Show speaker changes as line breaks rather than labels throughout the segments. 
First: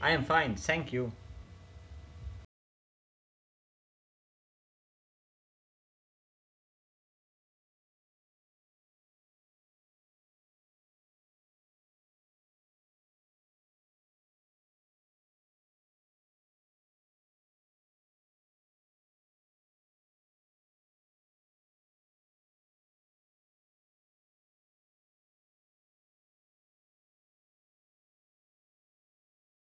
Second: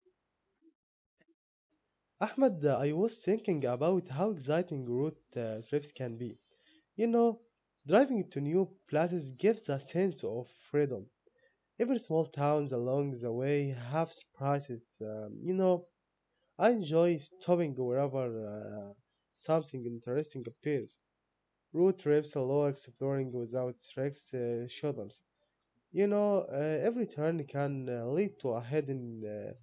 I am fine, thank you.
Ahmed, I was thinking about how exciting road trips can be. You know, driving to new places gives a sense of freedom. Every small towns along the way have surprises. I enjoy stopping wherever something interesting appears. Road trips allow exploring without strict schedules. Every turn can lead to a hidden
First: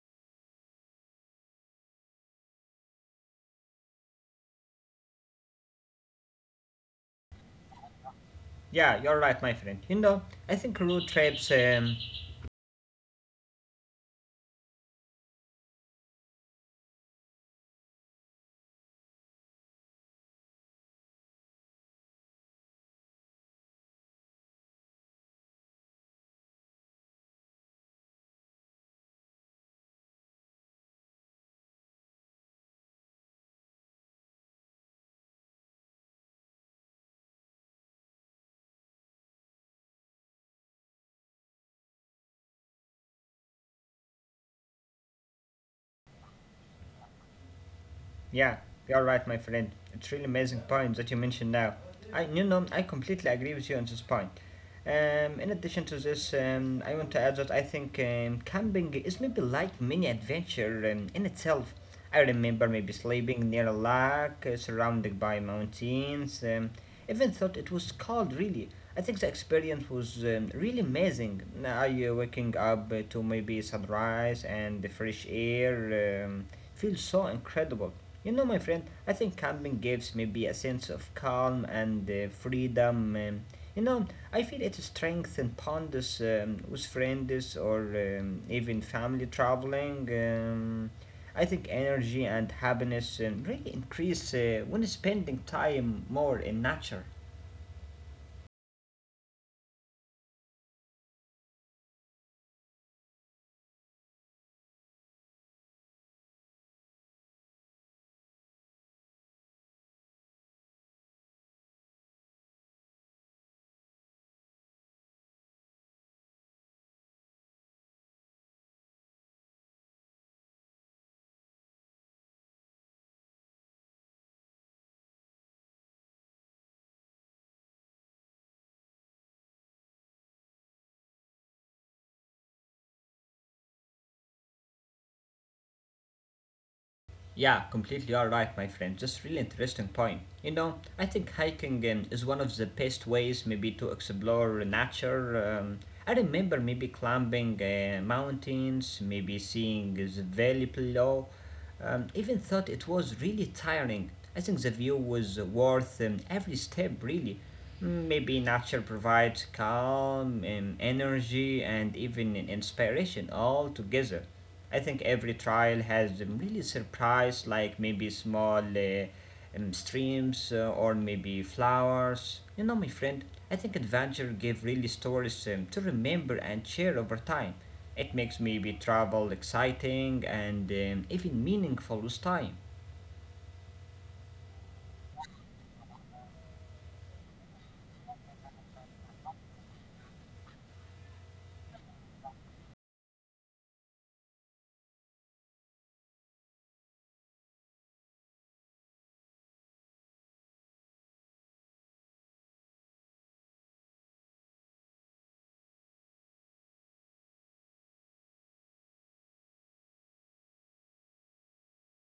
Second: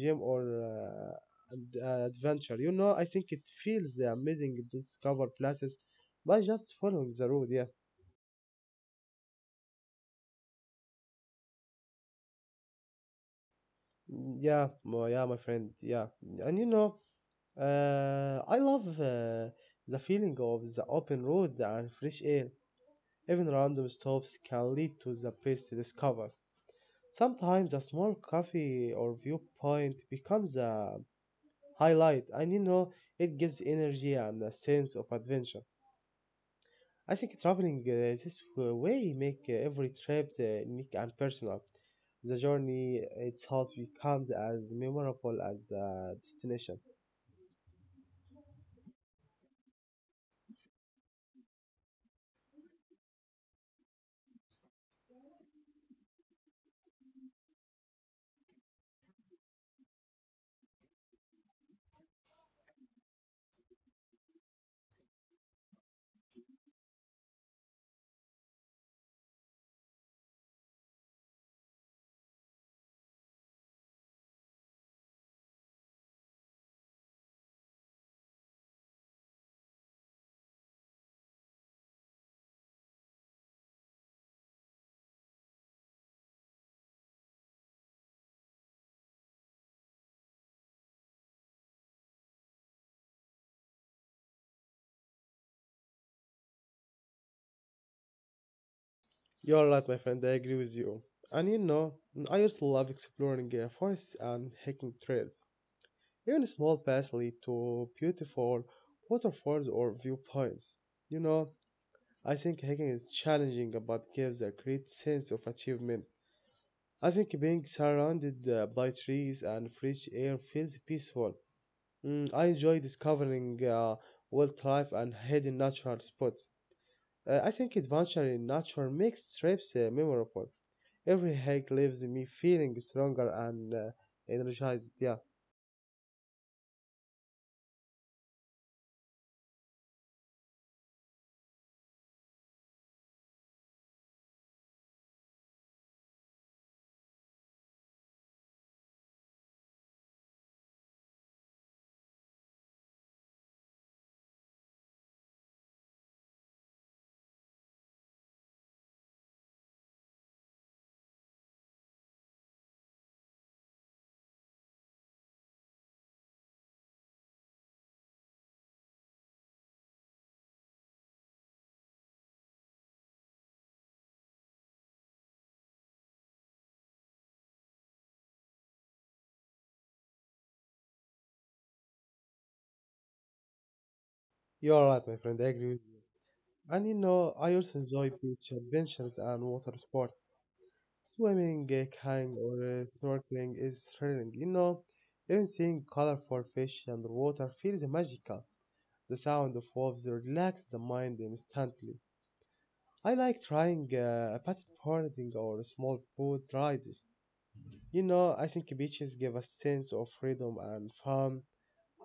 gem or uh, adventure. You know, I think it feels amazing to discover places by just following the road. Yeah.
Yeah, you're right, my friend. You know, I think road trips
Yeah, yeah, my friend. Yeah, and you know, I love the feeling of the open road and fresh air. Even random stops can lead to the best discoveries. Sometimes a small cafe or viewpoint becomes a highlight, and you know, it gives energy and a sense of adventure. I think traveling this way make every trip unique and personal. The journey itself becomes as memorable as the destination.
yeah, you're right, my friend. It's really amazing point that you mentioned now. I completely agree with you on this point. In addition to this, I want to add that I think camping is maybe like mini adventure in itself. I remember maybe sleeping near a lake, surrounded by mountains. Even thought it was cold, really. I think the experience was really amazing. I Waking up to maybe sunrise and the fresh air. Feels so incredible. You know, my friend, I think camping gives me be a sense of calm and freedom. You know, I feel it strengthens bonds with friends or even family traveling. I think energy and happiness really increase when spending time more in nature.
You're right, my friend. I agree with you. And you know, I also love exploring forests and hiking trails. Even small paths lead to beautiful waterfalls or viewpoints. You know, I think hiking is challenging but gives a great sense of achievement. I think being surrounded by trees and fresh air feels peaceful. I enjoy discovering wildlife and hidden natural spots. I think adventure in nature makes trips memorable. Every hike leaves me feeling stronger and energized. Yeah,
Yeah, completely all right, my friend. Just really interesting point. You know, I think hiking is one of the best ways maybe to explore nature. I remember maybe climbing mountains, maybe seeing the valley below. Even thought it was really tiring. I think the view was worth every step, really. Mm, maybe nature provides calm, energy, and even inspiration all together. I think every trial has really surprised, like maybe small streams or maybe flowers. You know, my friend, I think adventure give really stories to remember and share over time. It makes maybe travel exciting and even meaningful with time.
you're right, my friend. I agree with you. And you know, I also enjoy beach adventures and water sports. Swimming, kayaking, or snorkeling is thrilling. You know, even seeing colorful fish underwater feels magical. The sound of waves relaxes the mind instantly. I like trying paddleboarding or small boat rides. You know, I think beaches give a sense of freedom and fun,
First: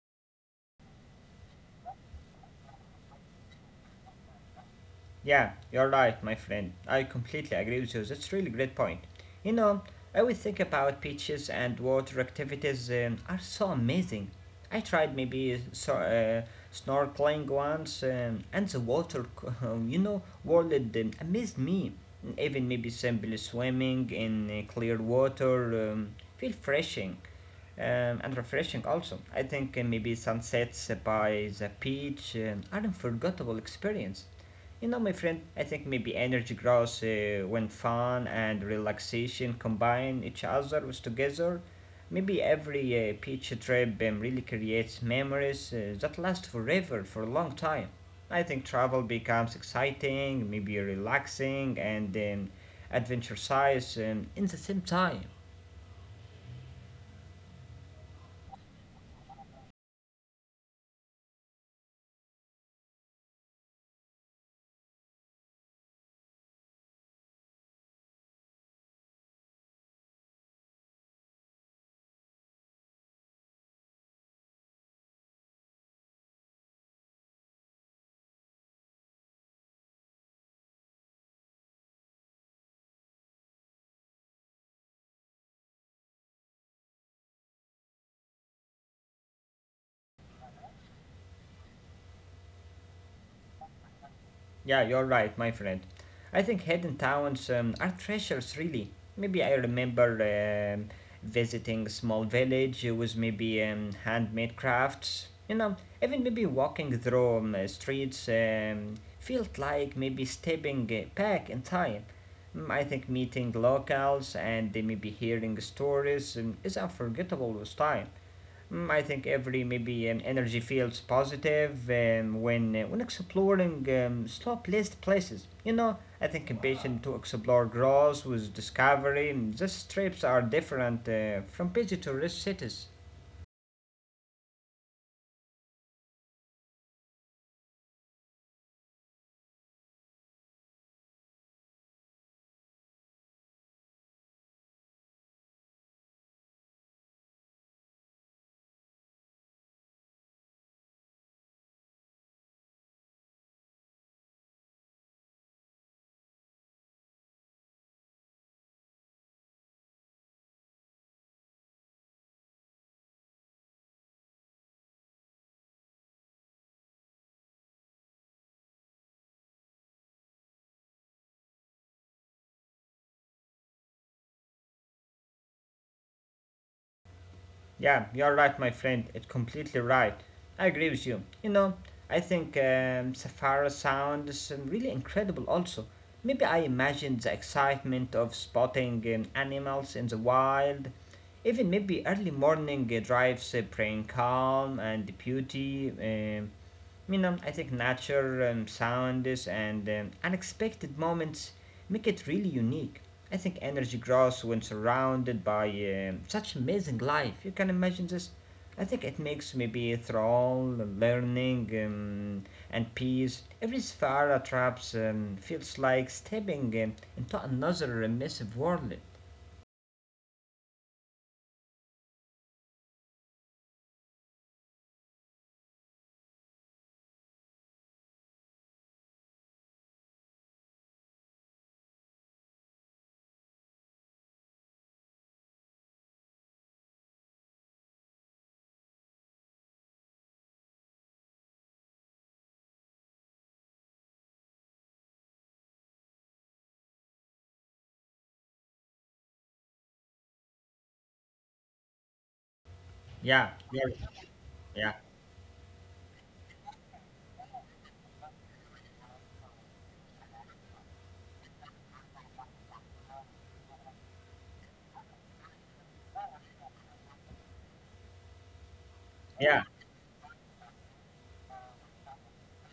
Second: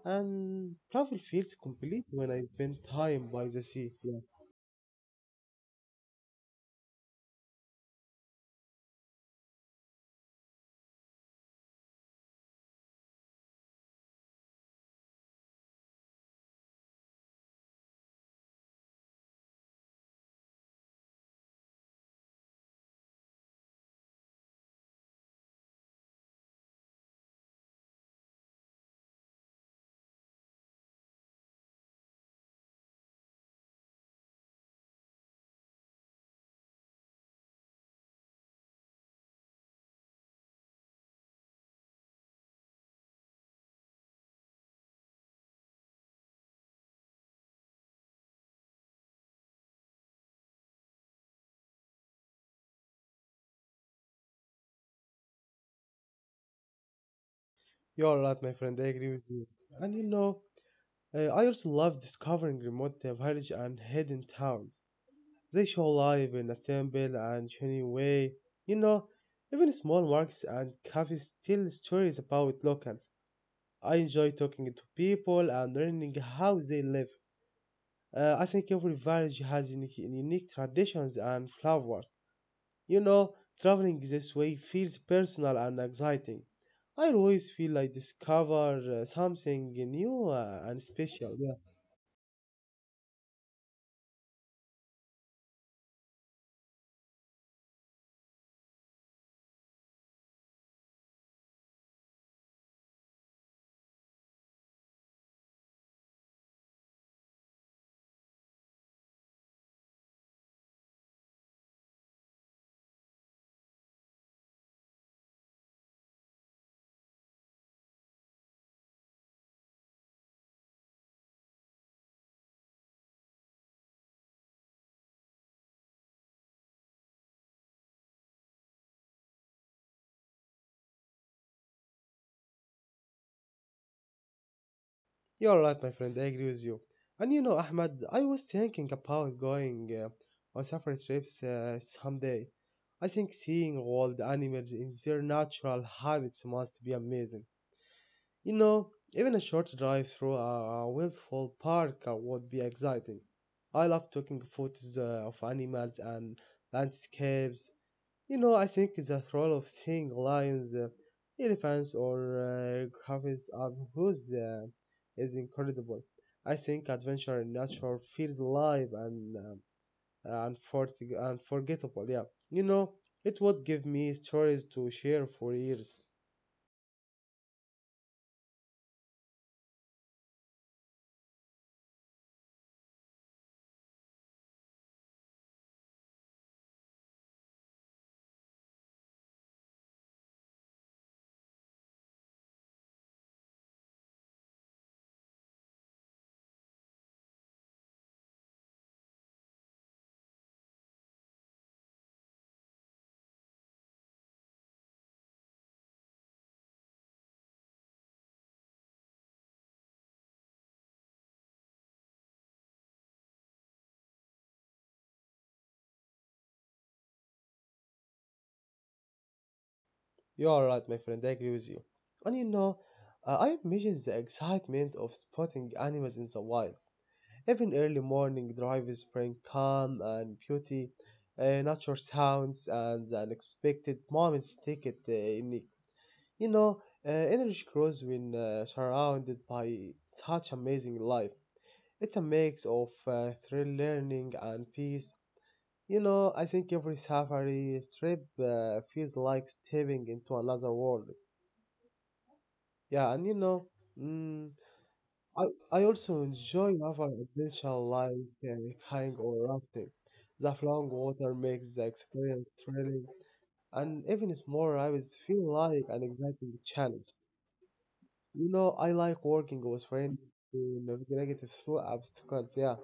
and travel feels complete when I spend time by the sea. Yeah,
Yeah, you're right, my friend. I completely agree with you. That's really great point. You know, I would think about beaches and water activities are so amazing. I tried maybe so, snorkeling once, and the water, you know, world amazed me. Even maybe simply swimming in clear water feel refreshing and refreshing also. I think maybe sunsets by the beach are an unforgettable experience. You know, my friend, I think maybe energy grows when fun and relaxation combine each other with together. Maybe every beach trip really creates memories that last forever for a long time. I think travel becomes exciting, maybe relaxing, and adventure size in the same time.
you're right, my friend. I agree with you. And you know, I also love discovering remote villages and hidden towns. They show life in a simple and genuine way. You know, even small markets and cafes tell stories about locals. I enjoy talking to people and learning how they live. I think every village has unique traditions and flavors. You know, traveling this way feels personal and exciting. I always feel I discover something new and special. Yeah.
Yeah, you're right, my friend. I think hidden towns are treasures, really. Maybe I remember visiting a small village with maybe handmade crafts. You know, even maybe walking through streets felt like maybe stepping back in time. Mm, I think meeting locals and they maybe hearing stories is unforgettable with time. Mm, I think every maybe energy feels positive when exploring slow placed places. You know, I think ambition to explore grows with discovery. These trips are different from busy tourist cities.
You're right, my friend. I agree with you. And you know, Ahmed, I was thinking about going on safari trips someday. I think seeing wild animals in their natural habitats must be amazing. You know, even a short drive through a wildfowl park would be exciting. I love taking photos of animals and landscapes. You know, I think the role of seeing lions, elephants, or griffins up who's is incredible. I think adventure in nature feels alive and unforgettable. Yeah, you know, it would give me stories to share for years.
Yeah, you're right, my friend. It's completely right. I agree with you. You know, I think Safari sounds really incredible also. Maybe I imagined the excitement of spotting animals in the wild. Even maybe early morning drives bring calm and beauty. You know, I think nature, sounds, and unexpected moments make it really unique. I think energy grows when surrounded by such amazing life. You can imagine this. I think it makes maybe thrall, learning, and peace. Every sphere traps feels like stepping into another immersive world.
You are right, my friend. I agree with you. And you know, I imagine the excitement of spotting animals in the wild. Even early morning drives bring calm and beauty. Nature sounds and the unexpected moments take it in. You know, energy grows when surrounded by such amazing life. It's a mix of thrill, learning, and peace. You know, I think every safari trip feels like stepping into another world. Yeah, and you
Yeah,
know,
yeah,
mm,
yeah,
I, I also enjoy naval adventure like kayaking or rafting. The flowing water makes the experience thrilling, and even it's more, I always feel like an exciting challenge. You know, I like working
yeah.
with friends to navigate through obstacles. Yeah,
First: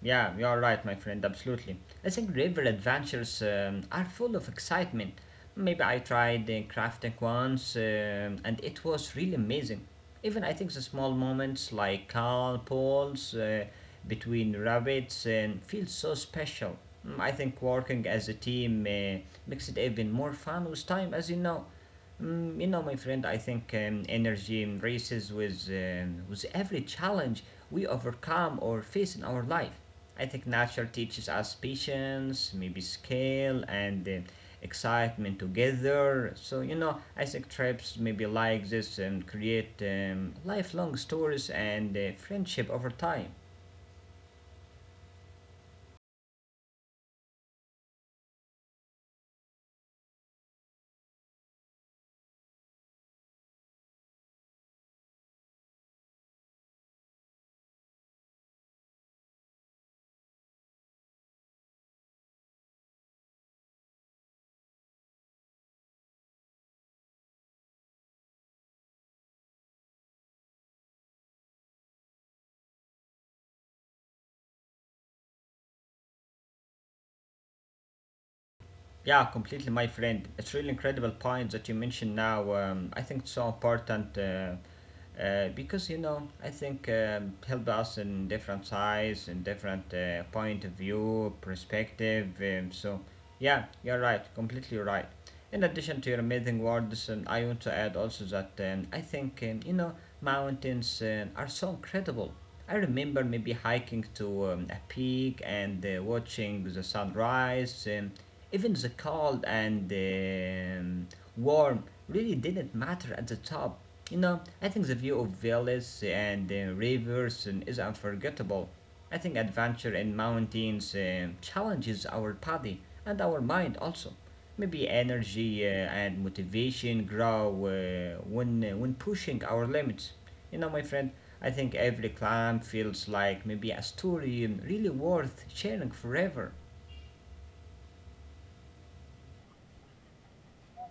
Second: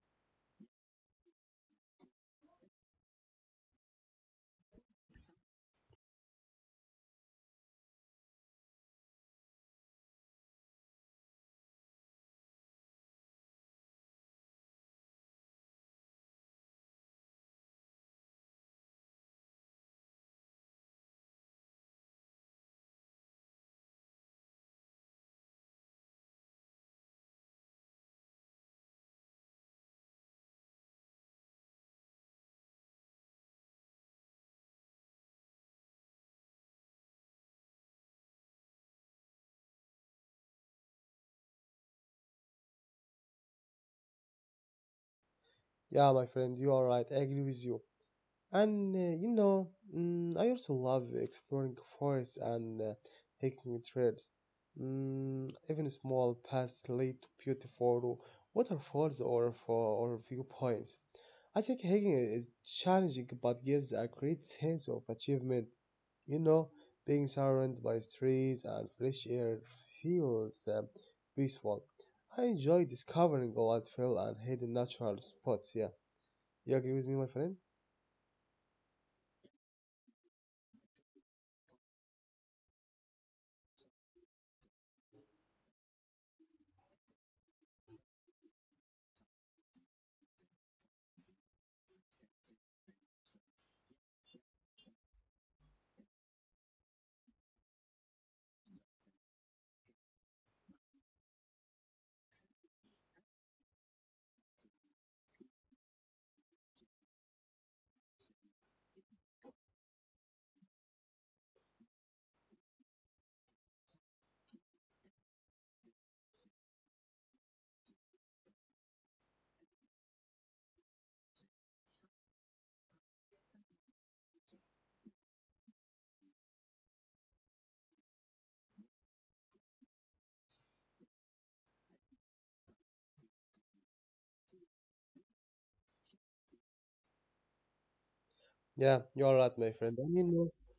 Yeah, you're right, my friend, absolutely. I think river adventures are full of excitement. Maybe I tried crafting once and it was really amazing. Even I think the small moments like calm pools between rabbits and feel so special. Mm, I think working as a team makes it even more fun with time, as you know. Mm, you know, my friend, I think energy races with every challenge we overcome or face in our life. I think nature teaches us patience, maybe skill, and excitement together. So, you know, I think trips maybe like this create lifelong stories and friendship over time.
yeah, my friend, you are right. I agree with you. And you know, I also love exploring forests and hiking trails. Even small paths lead to beautiful waterfalls or viewpoints. I think hiking is challenging but gives a great sense of achievement. You know, being surrounded by trees and fresh air feels peaceful. I enjoy discovering a lot of hill and hidden natural spots. Yeah, you agree with me, my friend?
Yeah, completely, my friend. It's really incredible point that you mentioned now. I think it's so important because you know I think help us in different size and different point of view, perspective. So yeah, you're right, completely right. In addition to your amazing words, and I want to add also that I think you know mountains are so incredible. I remember maybe hiking to a peak and watching the sunrise. Even the cold and warm really didn't matter at the top. You know, I think the view of valleys and rivers is unforgettable. I think adventure in mountains challenges our body and our mind also. Maybe energy and motivation grow when pushing our limits. You know, my friend, I think every climb feels like maybe a story and really worth sharing forever.
Yeah, you're right, my friend. I mean, uh,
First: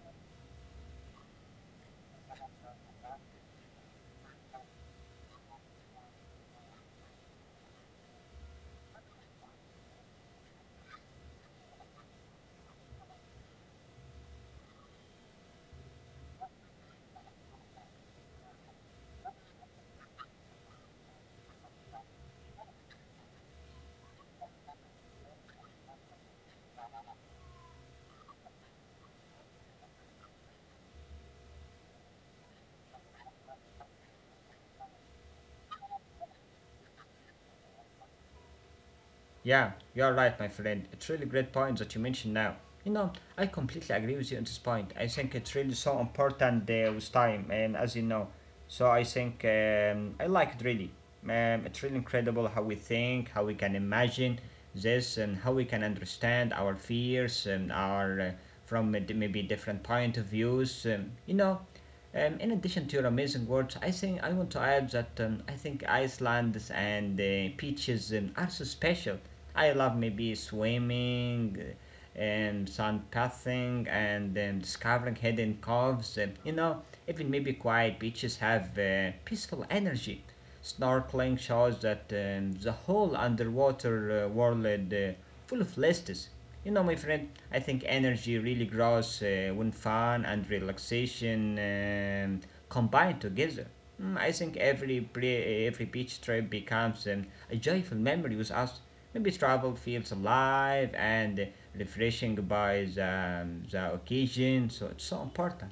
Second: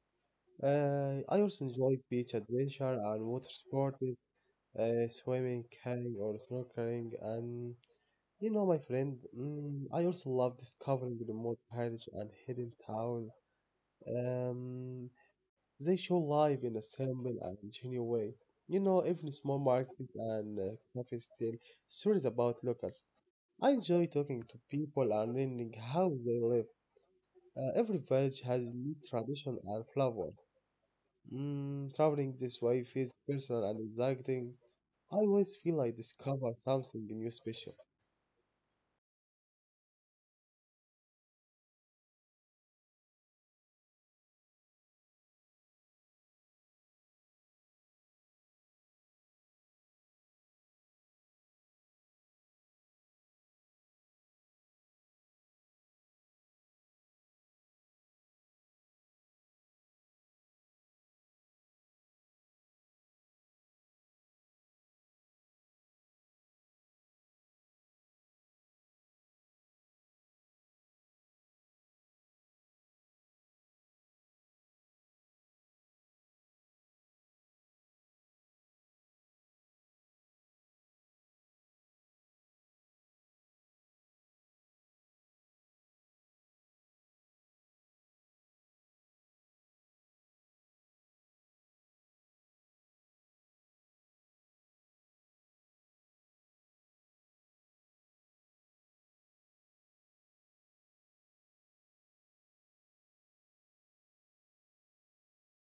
uh, I also enjoy beach adventure and water sports, swimming, kayaking, or snorkeling. And you know, my friend, I also love discovering remote villages and hidden towns. Um, they show life in a simple and genuine way. You know, even small markets and cafes tell stories about locals. I enjoy talking to people and learning how they live. Every village has unique tradition and flavor. Traveling this way feels personal and exciting. I always feel I discover something new special.
Yeah, you're right, my friend. It's really great point that you mentioned now. You know, I completely agree with you on this point. I think it's really so important with time, and as you know, so I think I like it really. It's really incredible how we think, how we can imagine this, and how we can understand our fears and our from maybe different point of views. In addition to your amazing words, I think I want to add that I think Iceland and beaches are so special. I love maybe swimming, and sun bathing, and discovering hidden coves. You know, even maybe quiet beaches have peaceful energy snorkeling shows that the whole underwater world full of lists. You know, my friend, I think energy really grows when fun and relaxation combine together. Mm, I think every beach trip becomes a joyful memory with us. Maybe travel feels alive and refreshing by the occasion, so it's so important.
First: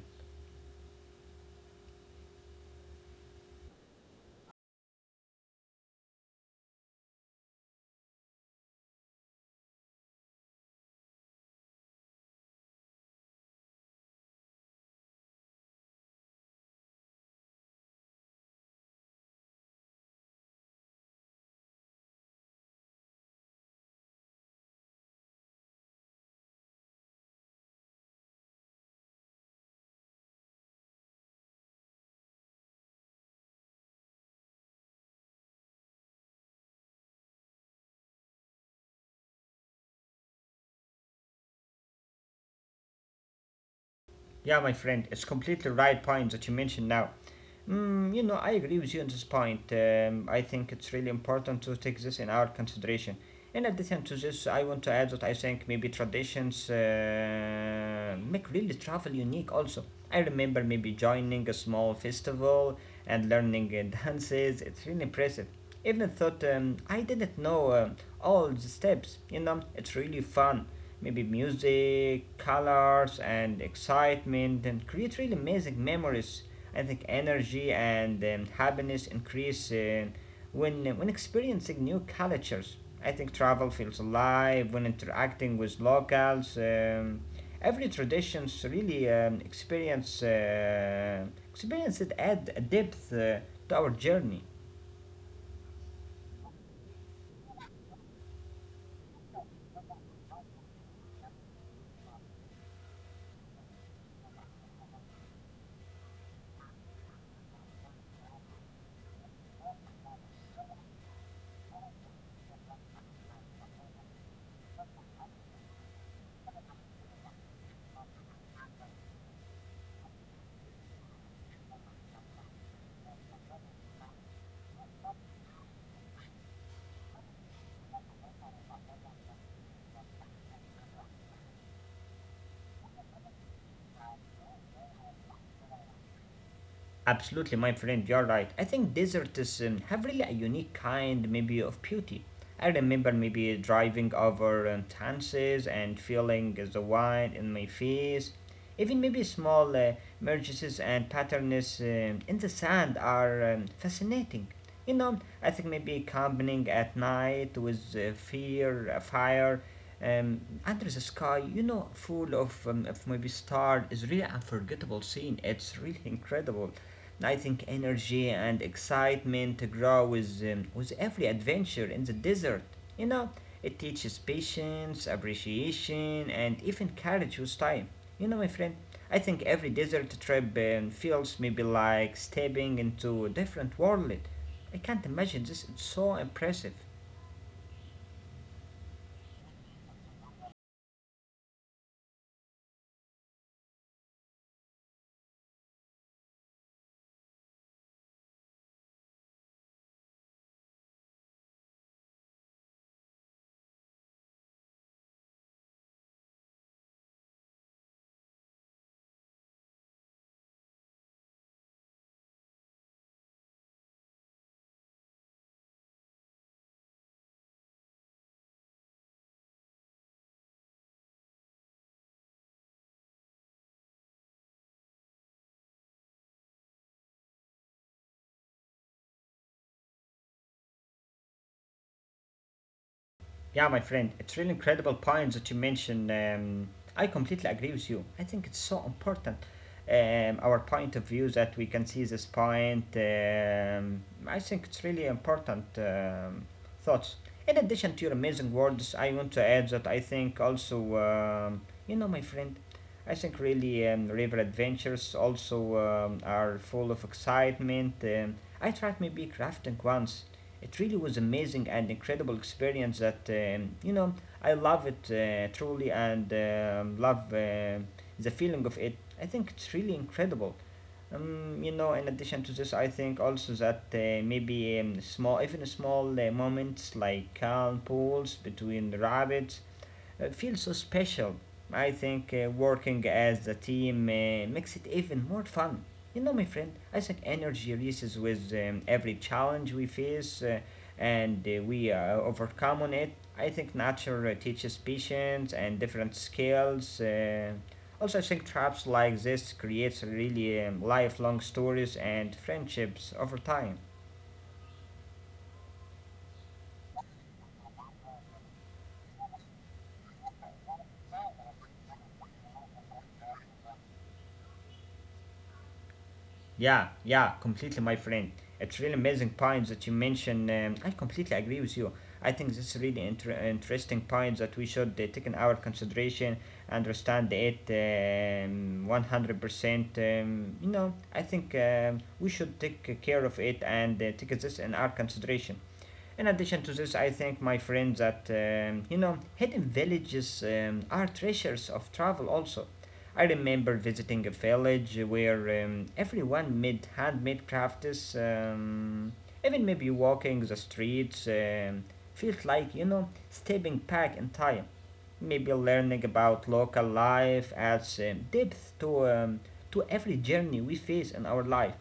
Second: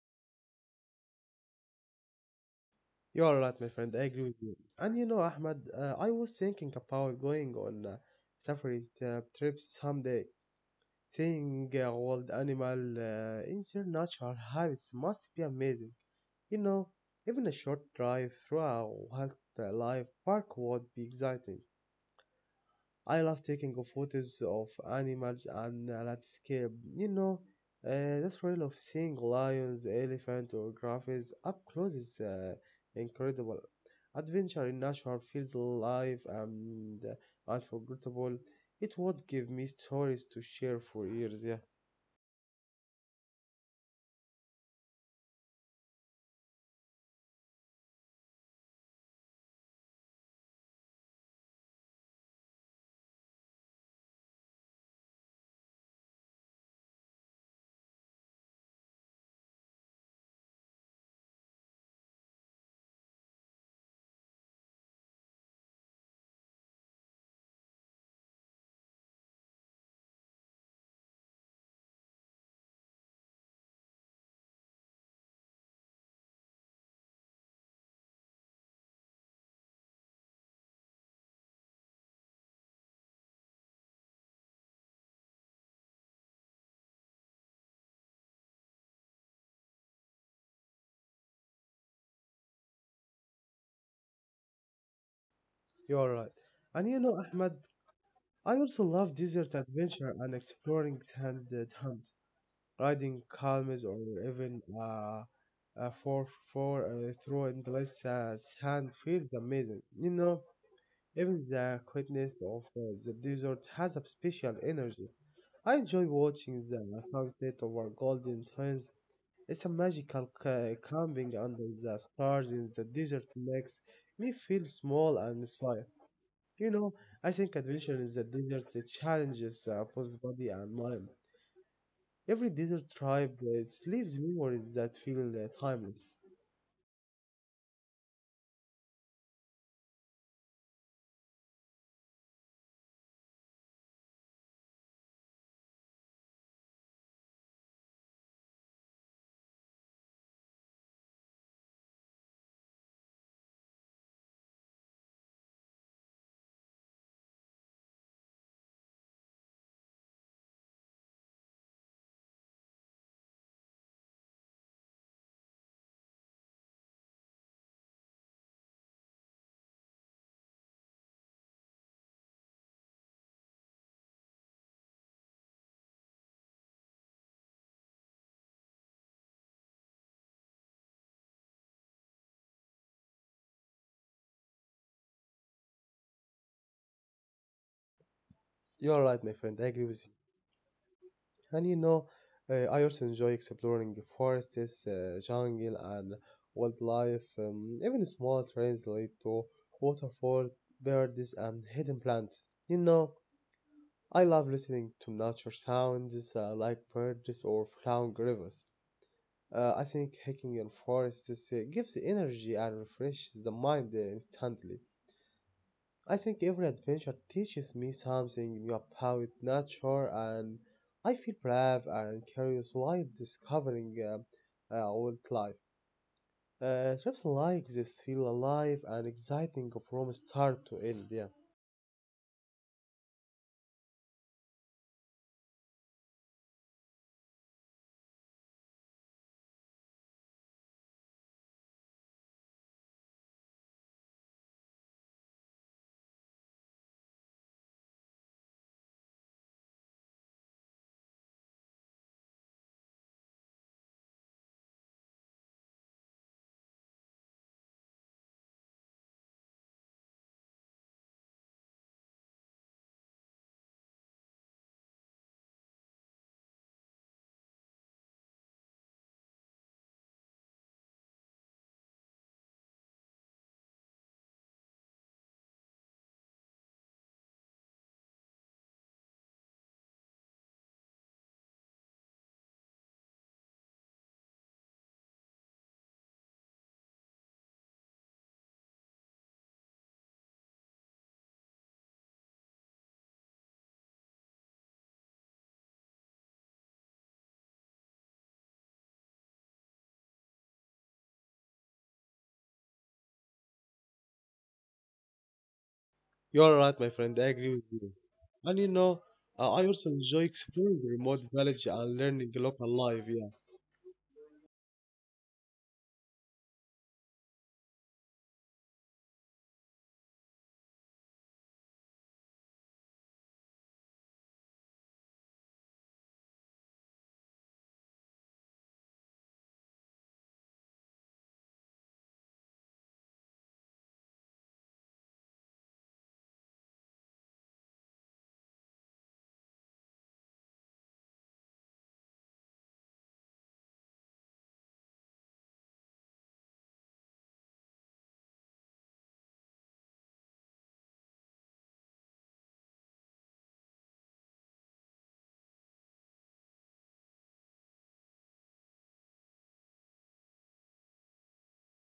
You are right, my friend. I agree with you. And you know, Ahmed, I was thinking about going on safari trips someday. Seeing wild animal in their natural habits must be amazing. You know, even a short drive through a wildlife park would be exciting. I love taking of photos of animals and landscape. You know, the thrill of seeing lions, elephant, or giraffes up close is incredible. Adventure in nature feels alive and unforgettable. It would give me stories to share for years. Yeah,
Yeah, my friend, it's completely right point that you mentioned now. Mm, you know, I agree with you on this point. I think it's really important to take this in our consideration. In addition to this, I want to add that I think maybe traditions make really travel unique also. I remember maybe joining a small festival and learning dances. It's really impressive. Even thought I didn't know all the steps. You know, it's really fun. Maybe music, colors, and excitement, and create really amazing memories. I think energy and happiness increase when experiencing new cultures. I think travel feels alive when interacting with locals. Every traditions really experience experience it add a depth to our journey.
you're right. And you know, Ahmed, I also love desert adventure and exploring sand dunes. Riding calms or even uh, for for through endless sand feels amazing. You know, even the quietness of the desert has a special energy. I enjoy watching the sunset over golden sands. It's a magical camping under the stars in the desert makes me feel small and inspired. You know, I think adventure in the desert challenges both body and mind. Every desert tribe leaves memories that feel timeless.
Absolutely, my friend, you're right. I think deserts have really a unique kind, maybe, of beauty. I remember maybe driving over Tanses and feeling the wind in my face. Even maybe small merges and patterns in the sand are fascinating. You know, I think maybe combining at night with fear, fire, um, under the sky, you know, full of maybe stars is really unforgettable scene. It's really incredible. And I think energy and excitement grow with every adventure in the desert. You know, it teaches patience, appreciation, and even courage with time. You know, my friend, I think every desert trip feels maybe like stepping into a different world. I can't imagine this, it's so impressive.
You are right, my friend. I agree with you. And you know, I also enjoy exploring the forests, jungle, and wildlife. Even small trails lead to waterfalls, birds, and hidden plants. You know, I love listening to nature sounds like birds or flowing rivers. I think hiking in forests gives energy and refreshes the mind instantly. I think every adventure teaches me something about nature, and I feel brave and curious while discovering wildlife. Trips like this feel alive and exciting from start to end. Yeah,
Yeah, my friend, it's really incredible points that you mentioned. I completely agree with you. I think it's so important. Our point of view that we can see this point. I think it's really important thoughts. In addition to your amazing words, I want to add that I think also, you know, my friend, I think really river adventures also are full of excitement. I tried maybe crafting once it really was amazing and incredible experience that you know I love it truly and love the feeling of it. I think it's really incredible. You know, in addition to this, I think also that maybe small, even small moments like calm pools between the rabbits feel so special. I think working as a team makes it even more fun. You know, my friend, I think energy releases with every challenge we face and we overcome on it. I think nature teaches patience and different skills. Also, I think traps like this creates really lifelong stories and friendships over time.
you're right, my friend. I agree with you. And you know, I also enjoy exploring remote village and learning local life. Yeah,
Yeah, yeah, completely, my friend. It's really amazing point that you mentioned. I completely agree with you. I think this is really interesting point that we should take in our consideration, understand it 100%. You know, I think we should take care of it and take this in our consideration. In addition to this, I think, my friend, that hidden villages are treasures of travel. Also, I remember visiting a village where everyone made handmade crafts. Even maybe walking the streets felt like stepping back in time. Maybe learning about local life adds depth to every journey we face in our life.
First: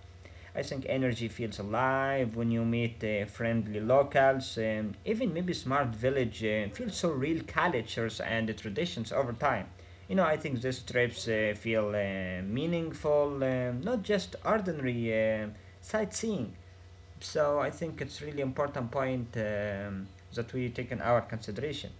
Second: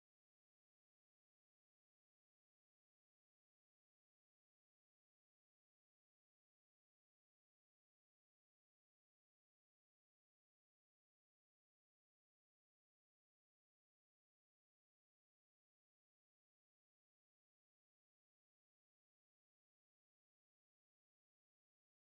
I think energy feels alive when you meet friendly locals. Even maybe smart village feels so real cultures and the traditions over time. You know, I think these trips feel meaningful, not just ordinary uh, sightseeing. So I think it's really important point that we take in our consideration.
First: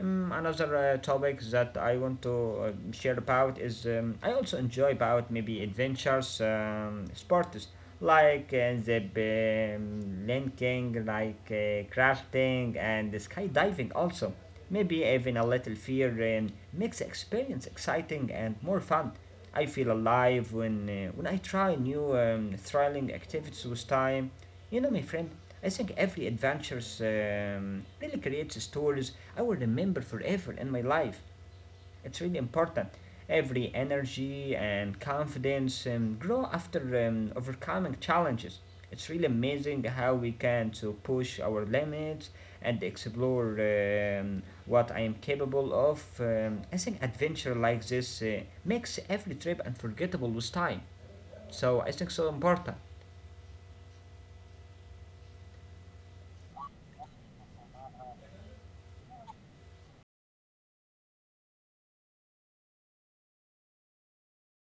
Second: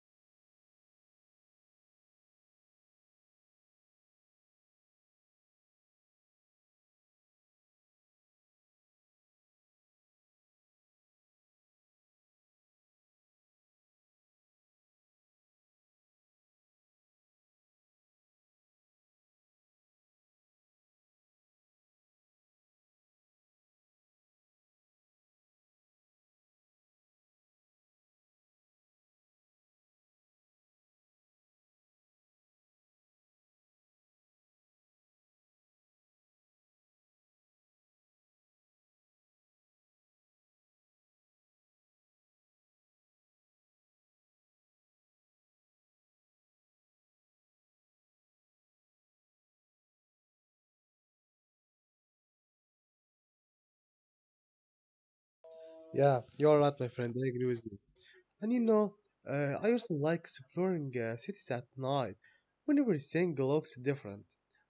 Another topic that I want to share about is I also enjoy about maybe adventures, sports like the linking, like crafting and skydiving also. Maybe even a little fear makes the experience exciting and more fun. I feel alive when I try new thrilling activities with time. You know, my friend. I think every adventures really creates stories I will remember forever in my life. It's really important. Every energy and confidence grow after overcoming challenges. It's really amazing how we can to push our limits and explore what I am capable of. I think adventure like this makes every trip unforgettable with time. So I think so important.
yeah, you're right, my friend. I agree with you. And you know, I also like exploring cities at night when everything looks different.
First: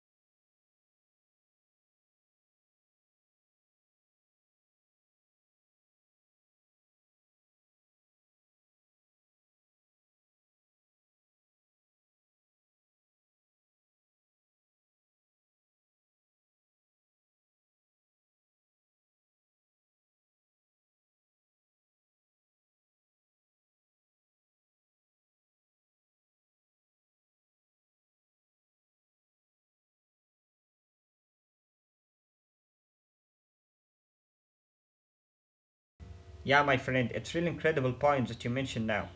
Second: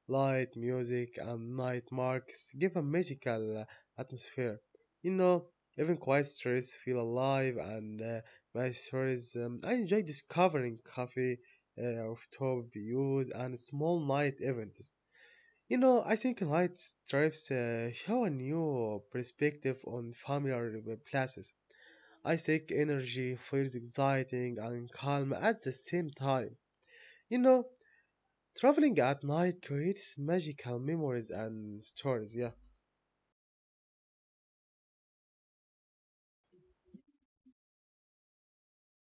Light, music, and night marks give a magical atmosphere. You know, even quiet streets feel alive and my stories. I enjoy discovering cafe, rooftop views, and small night events. You know, I think night trips show a new perspective on familiar places. I think energy feels exciting and calm at the same time. You know, traveling at night creates magical memories and stories. Yeah,
Yeah, my friend, it's really incredible points that you mentioned now.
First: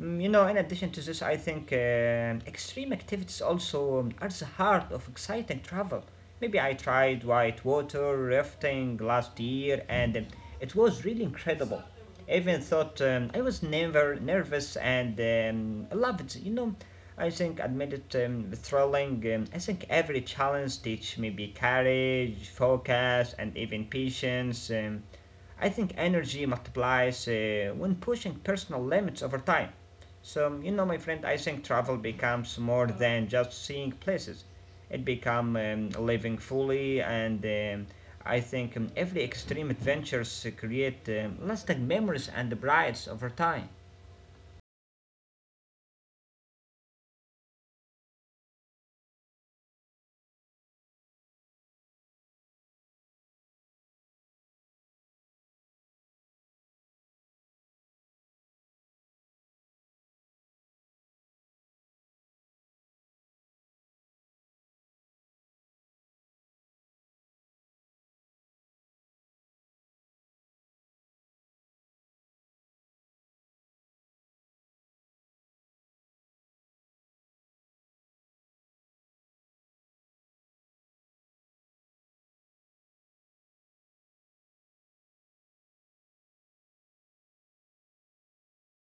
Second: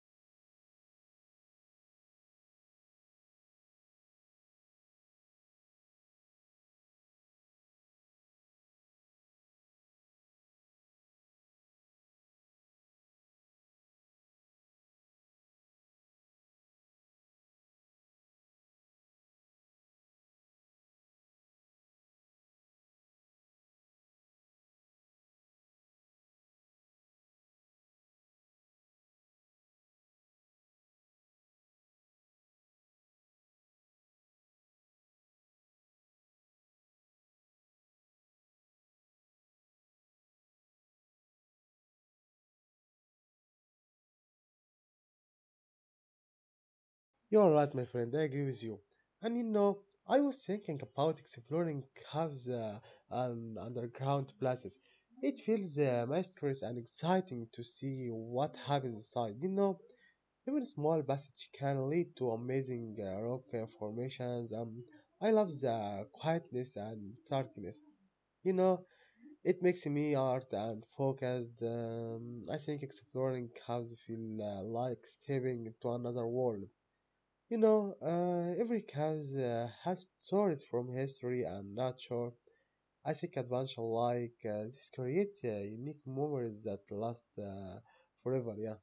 Mm, you know, in addition to this, I think extreme activities also are the heart of exciting travel. Maybe I tried white water rafting last year, and it was really incredible. I even thought I was never nervous, and I loved it. You know, I think admit it thrilling. I think every challenge teach maybe courage, focus, and even patience. I think energy multiplies when pushing personal limits over time. So, you know, my friend, I think travel becomes more than just seeing places. It becomes living fully, and I think every extreme adventures create lasting memories and brides over time.
you're right, my friend. I agree with you. And you know, I was thinking about exploring caves and underground places. It feels mysterious and exciting to see what happens inside. You know, even small passages can lead to amazing rock formations. I love the quietness and darkness. You know, it makes me art and focused. I think exploring caves feel like stepping into another world. You know, every cave has stories from history and nature. I think adventure like this create unique memories that last forever. Yeah,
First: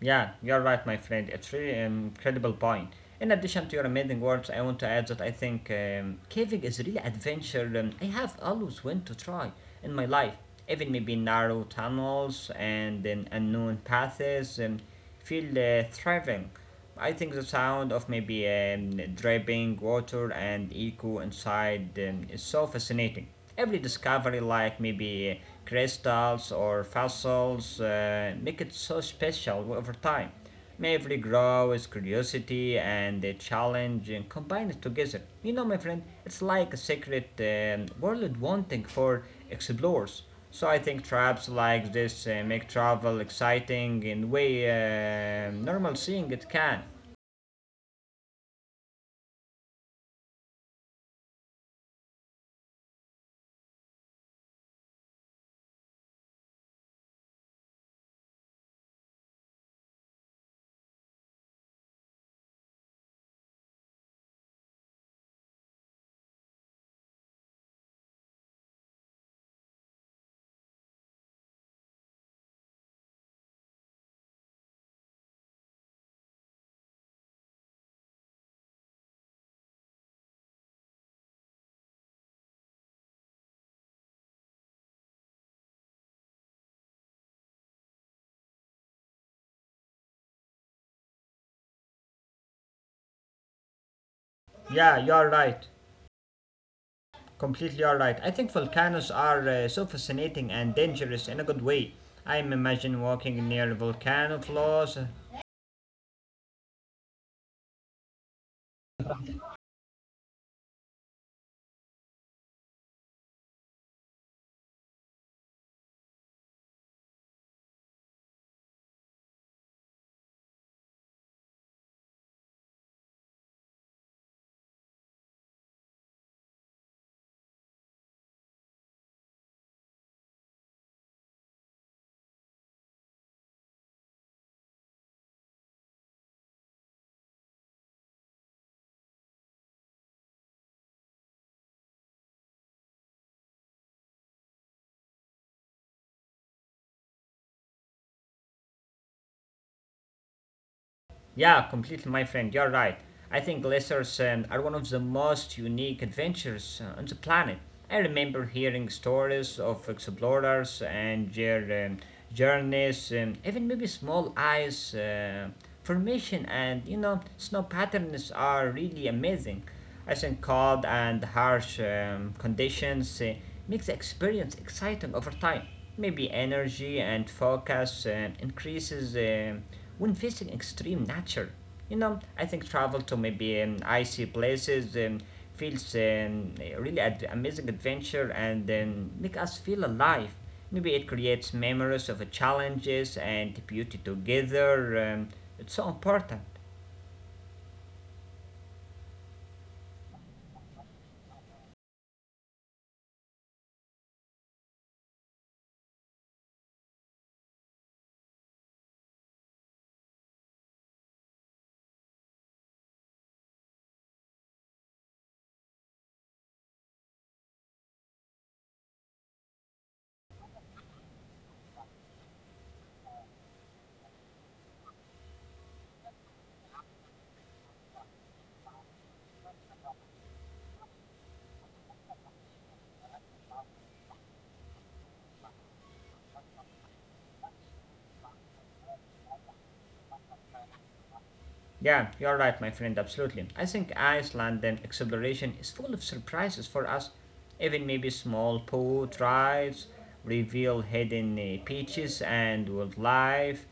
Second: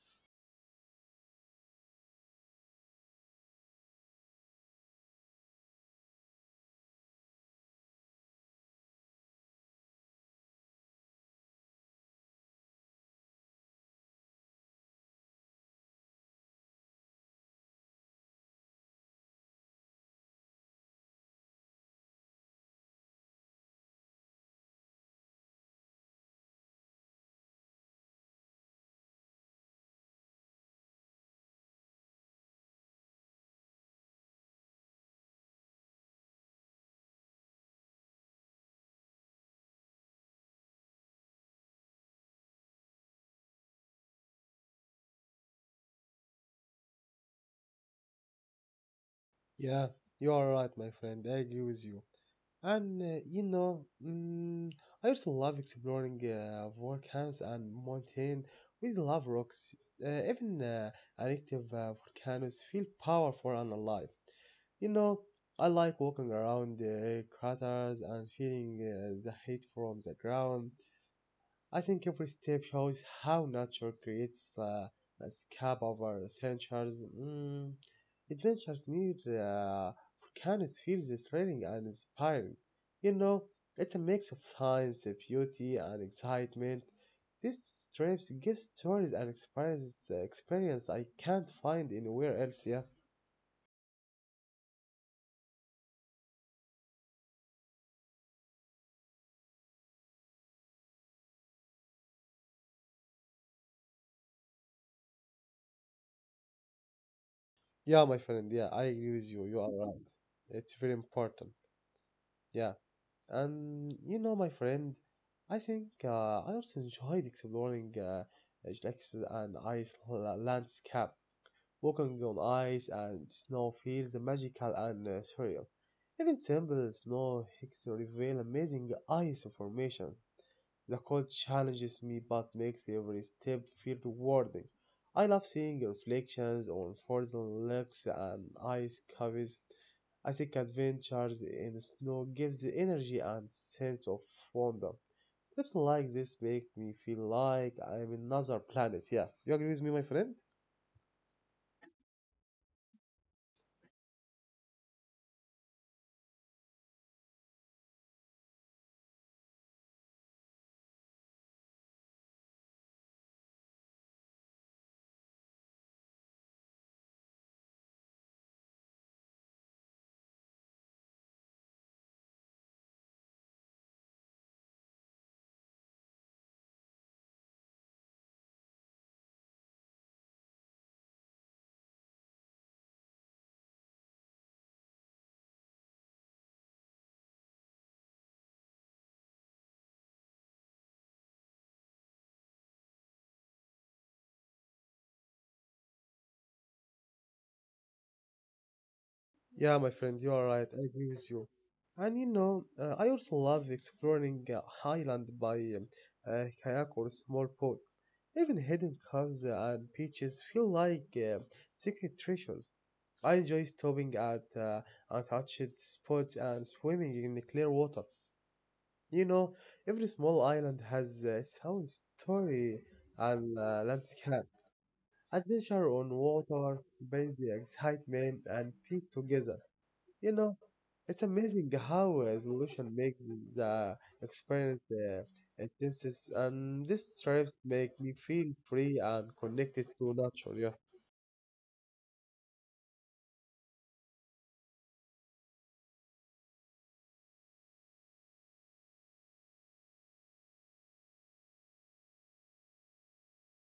Yeah, you're right, my friend. It's really an incredible point. In addition to your amazing words, I want to add that I think caving is really adventure. I have always wanted to try in my life, even maybe narrow tunnels and unknown paths and feel thriving. I think the sound of maybe dripping water and echo inside is so fascinating. Every discovery, like maybe crystals or fossils, make it so special over time. May every grow is curiosity and the challenge and combine it together. You know, my friend, it's like a secret world wanting for explorers. So I think traps like this make travel exciting in way normal seeing it can.
yeah, you are right, my friend. I agree with you. And you know, I also love exploring volcanoes and mountain. We love rocks. Even active volcanoes feel powerful and alive. You know, I like walking around the craters and feeling the heat from the ground. I think every step shows how nature creates landscape over centuries. Adventures near uh, volcanoes feels thrilling and inspiring. You know, it's a mix of science, beauty, and excitement. These trips give stories and experience I can't find anywhere else. Yeah,
Yeah, you're right. Completely you're right. I think volcanoes are so fascinating and dangerous in a good way. I imagine walking near volcano floors.
yeah, my friend. Yeah, I agree with you. You are right. It's very important. Yeah. And you know, my friend, I think I also enjoyed exploring Islak's and landscape. Walking on ice and snow feels magical and surreal. Even simple snow hikes reveal amazing ice formation. The code challenges me but makes every step feel rewarding. I love seeing reflections on frozen lakes and ice caves. I think adventures in snow gives the energy and sense of wonder. Trips like this make me feel like I'm in another planet. Yeah, you agree with me, my friend?
Yeah, completely, my friend. You're right. I think glaciers are one of the most unique adventures on the planet. I remember hearing stories of explorers and their journeys, even maybe small ice formation and snow patterns are really amazing. I think cold and harsh conditions make the experience exciting over time. Maybe energy and focus increases when facing extreme nature. You know, I think travel to maybe icy places feels really amazing adventure and make us feel alive. Maybe it creates memories of challenges and beauty together. It's so important.
Yeah, my friend, you are right. I agree with you. And you know, I also love exploring Highland by kayak or small boat. Even hidden caves and beaches feel like secret treasures. I enjoy stopping at untouched spots and swimming in the clear water. You know, every small island has its own story and landscape. Adventure on water brings the excitement and peace together. You know, it's amazing how resolution makes the experience intense, and these trips make me feel free and connected to nature. Yeah,
Yeah, you're right, my friend, absolutely. I think Iceland and exploration is full of surprises for us. Even maybe small boat rides reveal hidden beaches and wildlife.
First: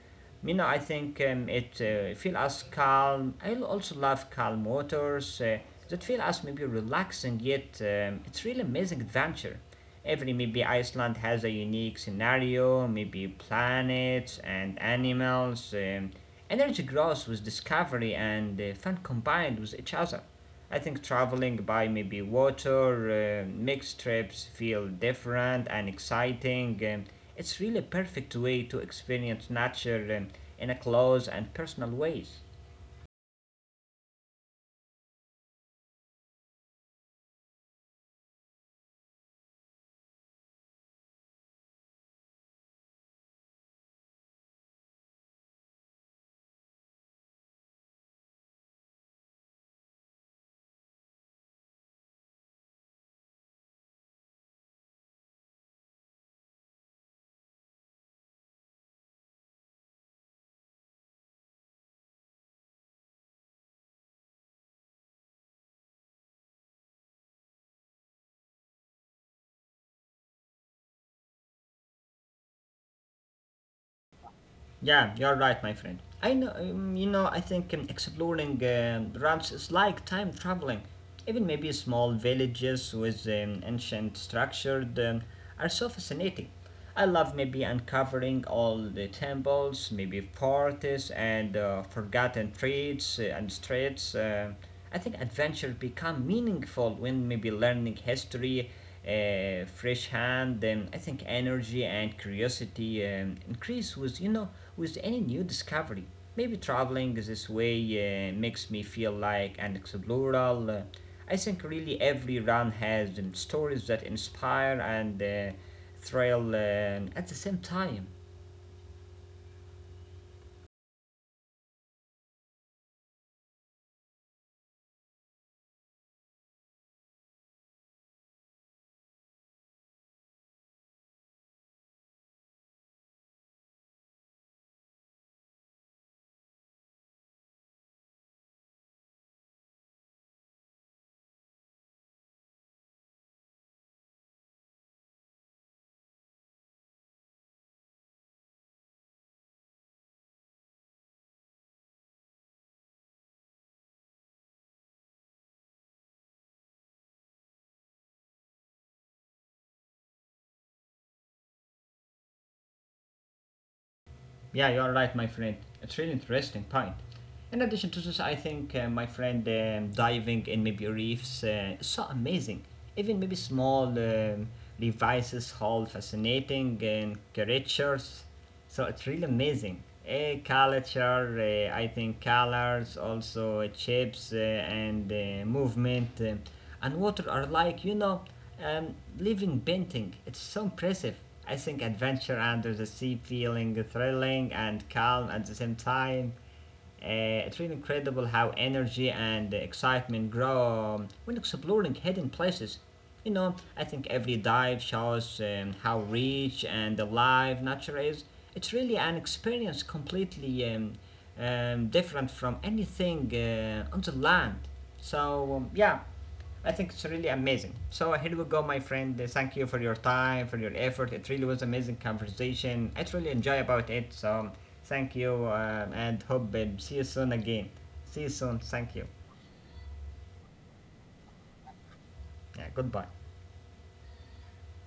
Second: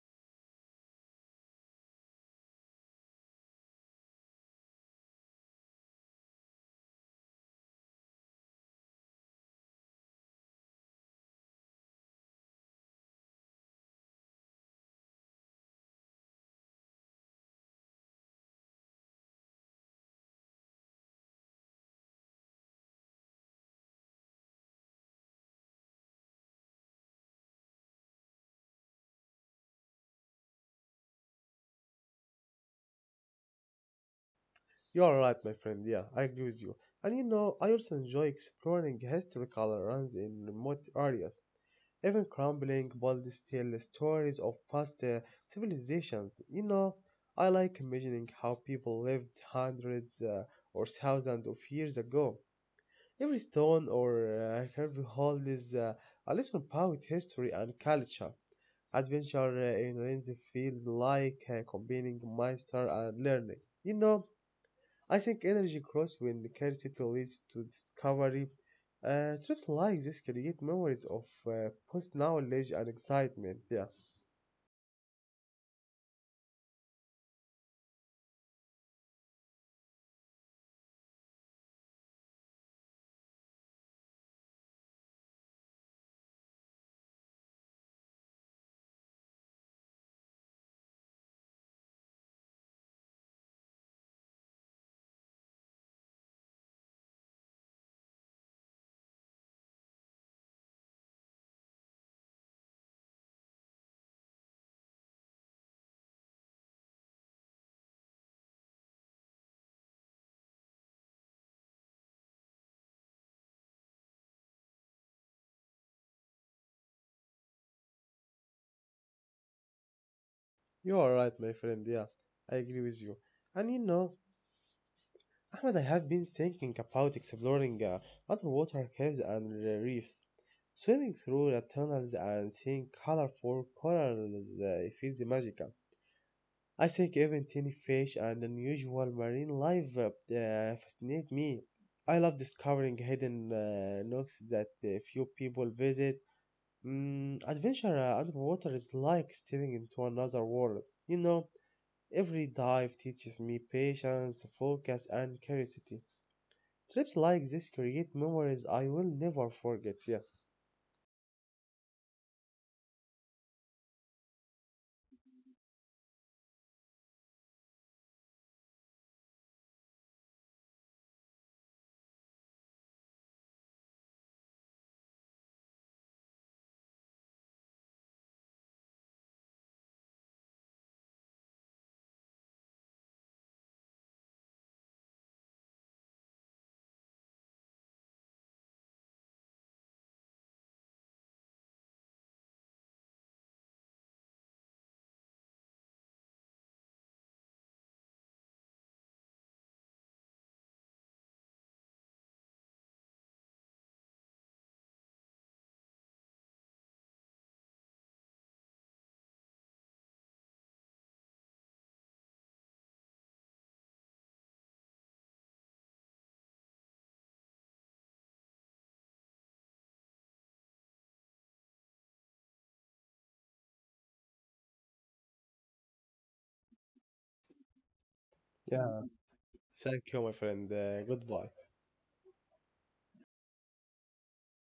You know, I think it feel us calm. I also love calm waters that feel us maybe relaxing, yet it's really amazing adventure. Every maybe Iceland has a unique scenario, maybe planets and animals. Energy grows with discovery and fun combined with each other. I think traveling by maybe water makes trips feel different and exciting. It's really a perfect way to experience nature in a close and personal ways.
you are right, my friend. Yeah, I agree with you. And you know, I also enjoy exploring historical runs in remote areas, even crumbling bold tell stories of past civilizations. You know, I like imagining how people lived hundreds or thousands of years ago. Every stone or curved hole is a little about history and culture. Adventure in Renzi feel like combining master and learning. You know, I think energy grows when curiosity leads to discovery. Trips like this create memories of post knowledge and excitement. Yeah,
Yeah, you're right, my friend. I know, I think exploring runs is like time traveling. Even maybe small villages with ancient structures are so fascinating. I love maybe uncovering all the temples, maybe parties and forgotten streets and streets. I think adventure become meaningful when maybe learning history fresh hand. Then I think energy and curiosity increase with you know with any new discovery. Maybe traveling this way makes me feel like an explorer. uh, I think really every run has stories that inspire and thrill at the same time.
you are right, my friend. Yeah, I agree with you. And you know, Ahmed, I have been thinking about exploring underwater caves and reefs. Swimming through the tunnels and seeing colorful corals feels magical. I think even tiny fish and unusual marine life fascinate me. I love discovering hidden nooks that few people visit. Adventure underwater is like stepping into another world. You know, every dive teaches me patience, focus, and curiosity. Trips like this create memories I will never forget. Yeah.
Yeah, you are right, my friend. It's really interesting point. In addition to this, I think my friend diving in maybe reefs is so amazing. Even maybe small devices hold fascinating and creatures. So it's really amazing. A culture, I think colors, also shapes and movement, and water are like living painting. It's so impressive. I think adventure under the sea feeling thrilling and calm at the same time. It's really incredible how energy and excitement grow when exploring hidden places. You know, I think every dive shows how rich and alive nature is. It's really an experience completely different from anything on the land. So, yeah. I think it's really amazing. So here we go, my friend. Thank you for your time, for your effort. It really was amazing conversation. I really enjoy about it. So thank you, and hope see you soon again. See you soon. Thank
Yeah.
you.
Thank you, my friend. Goodbye.
Yeah, goodbye.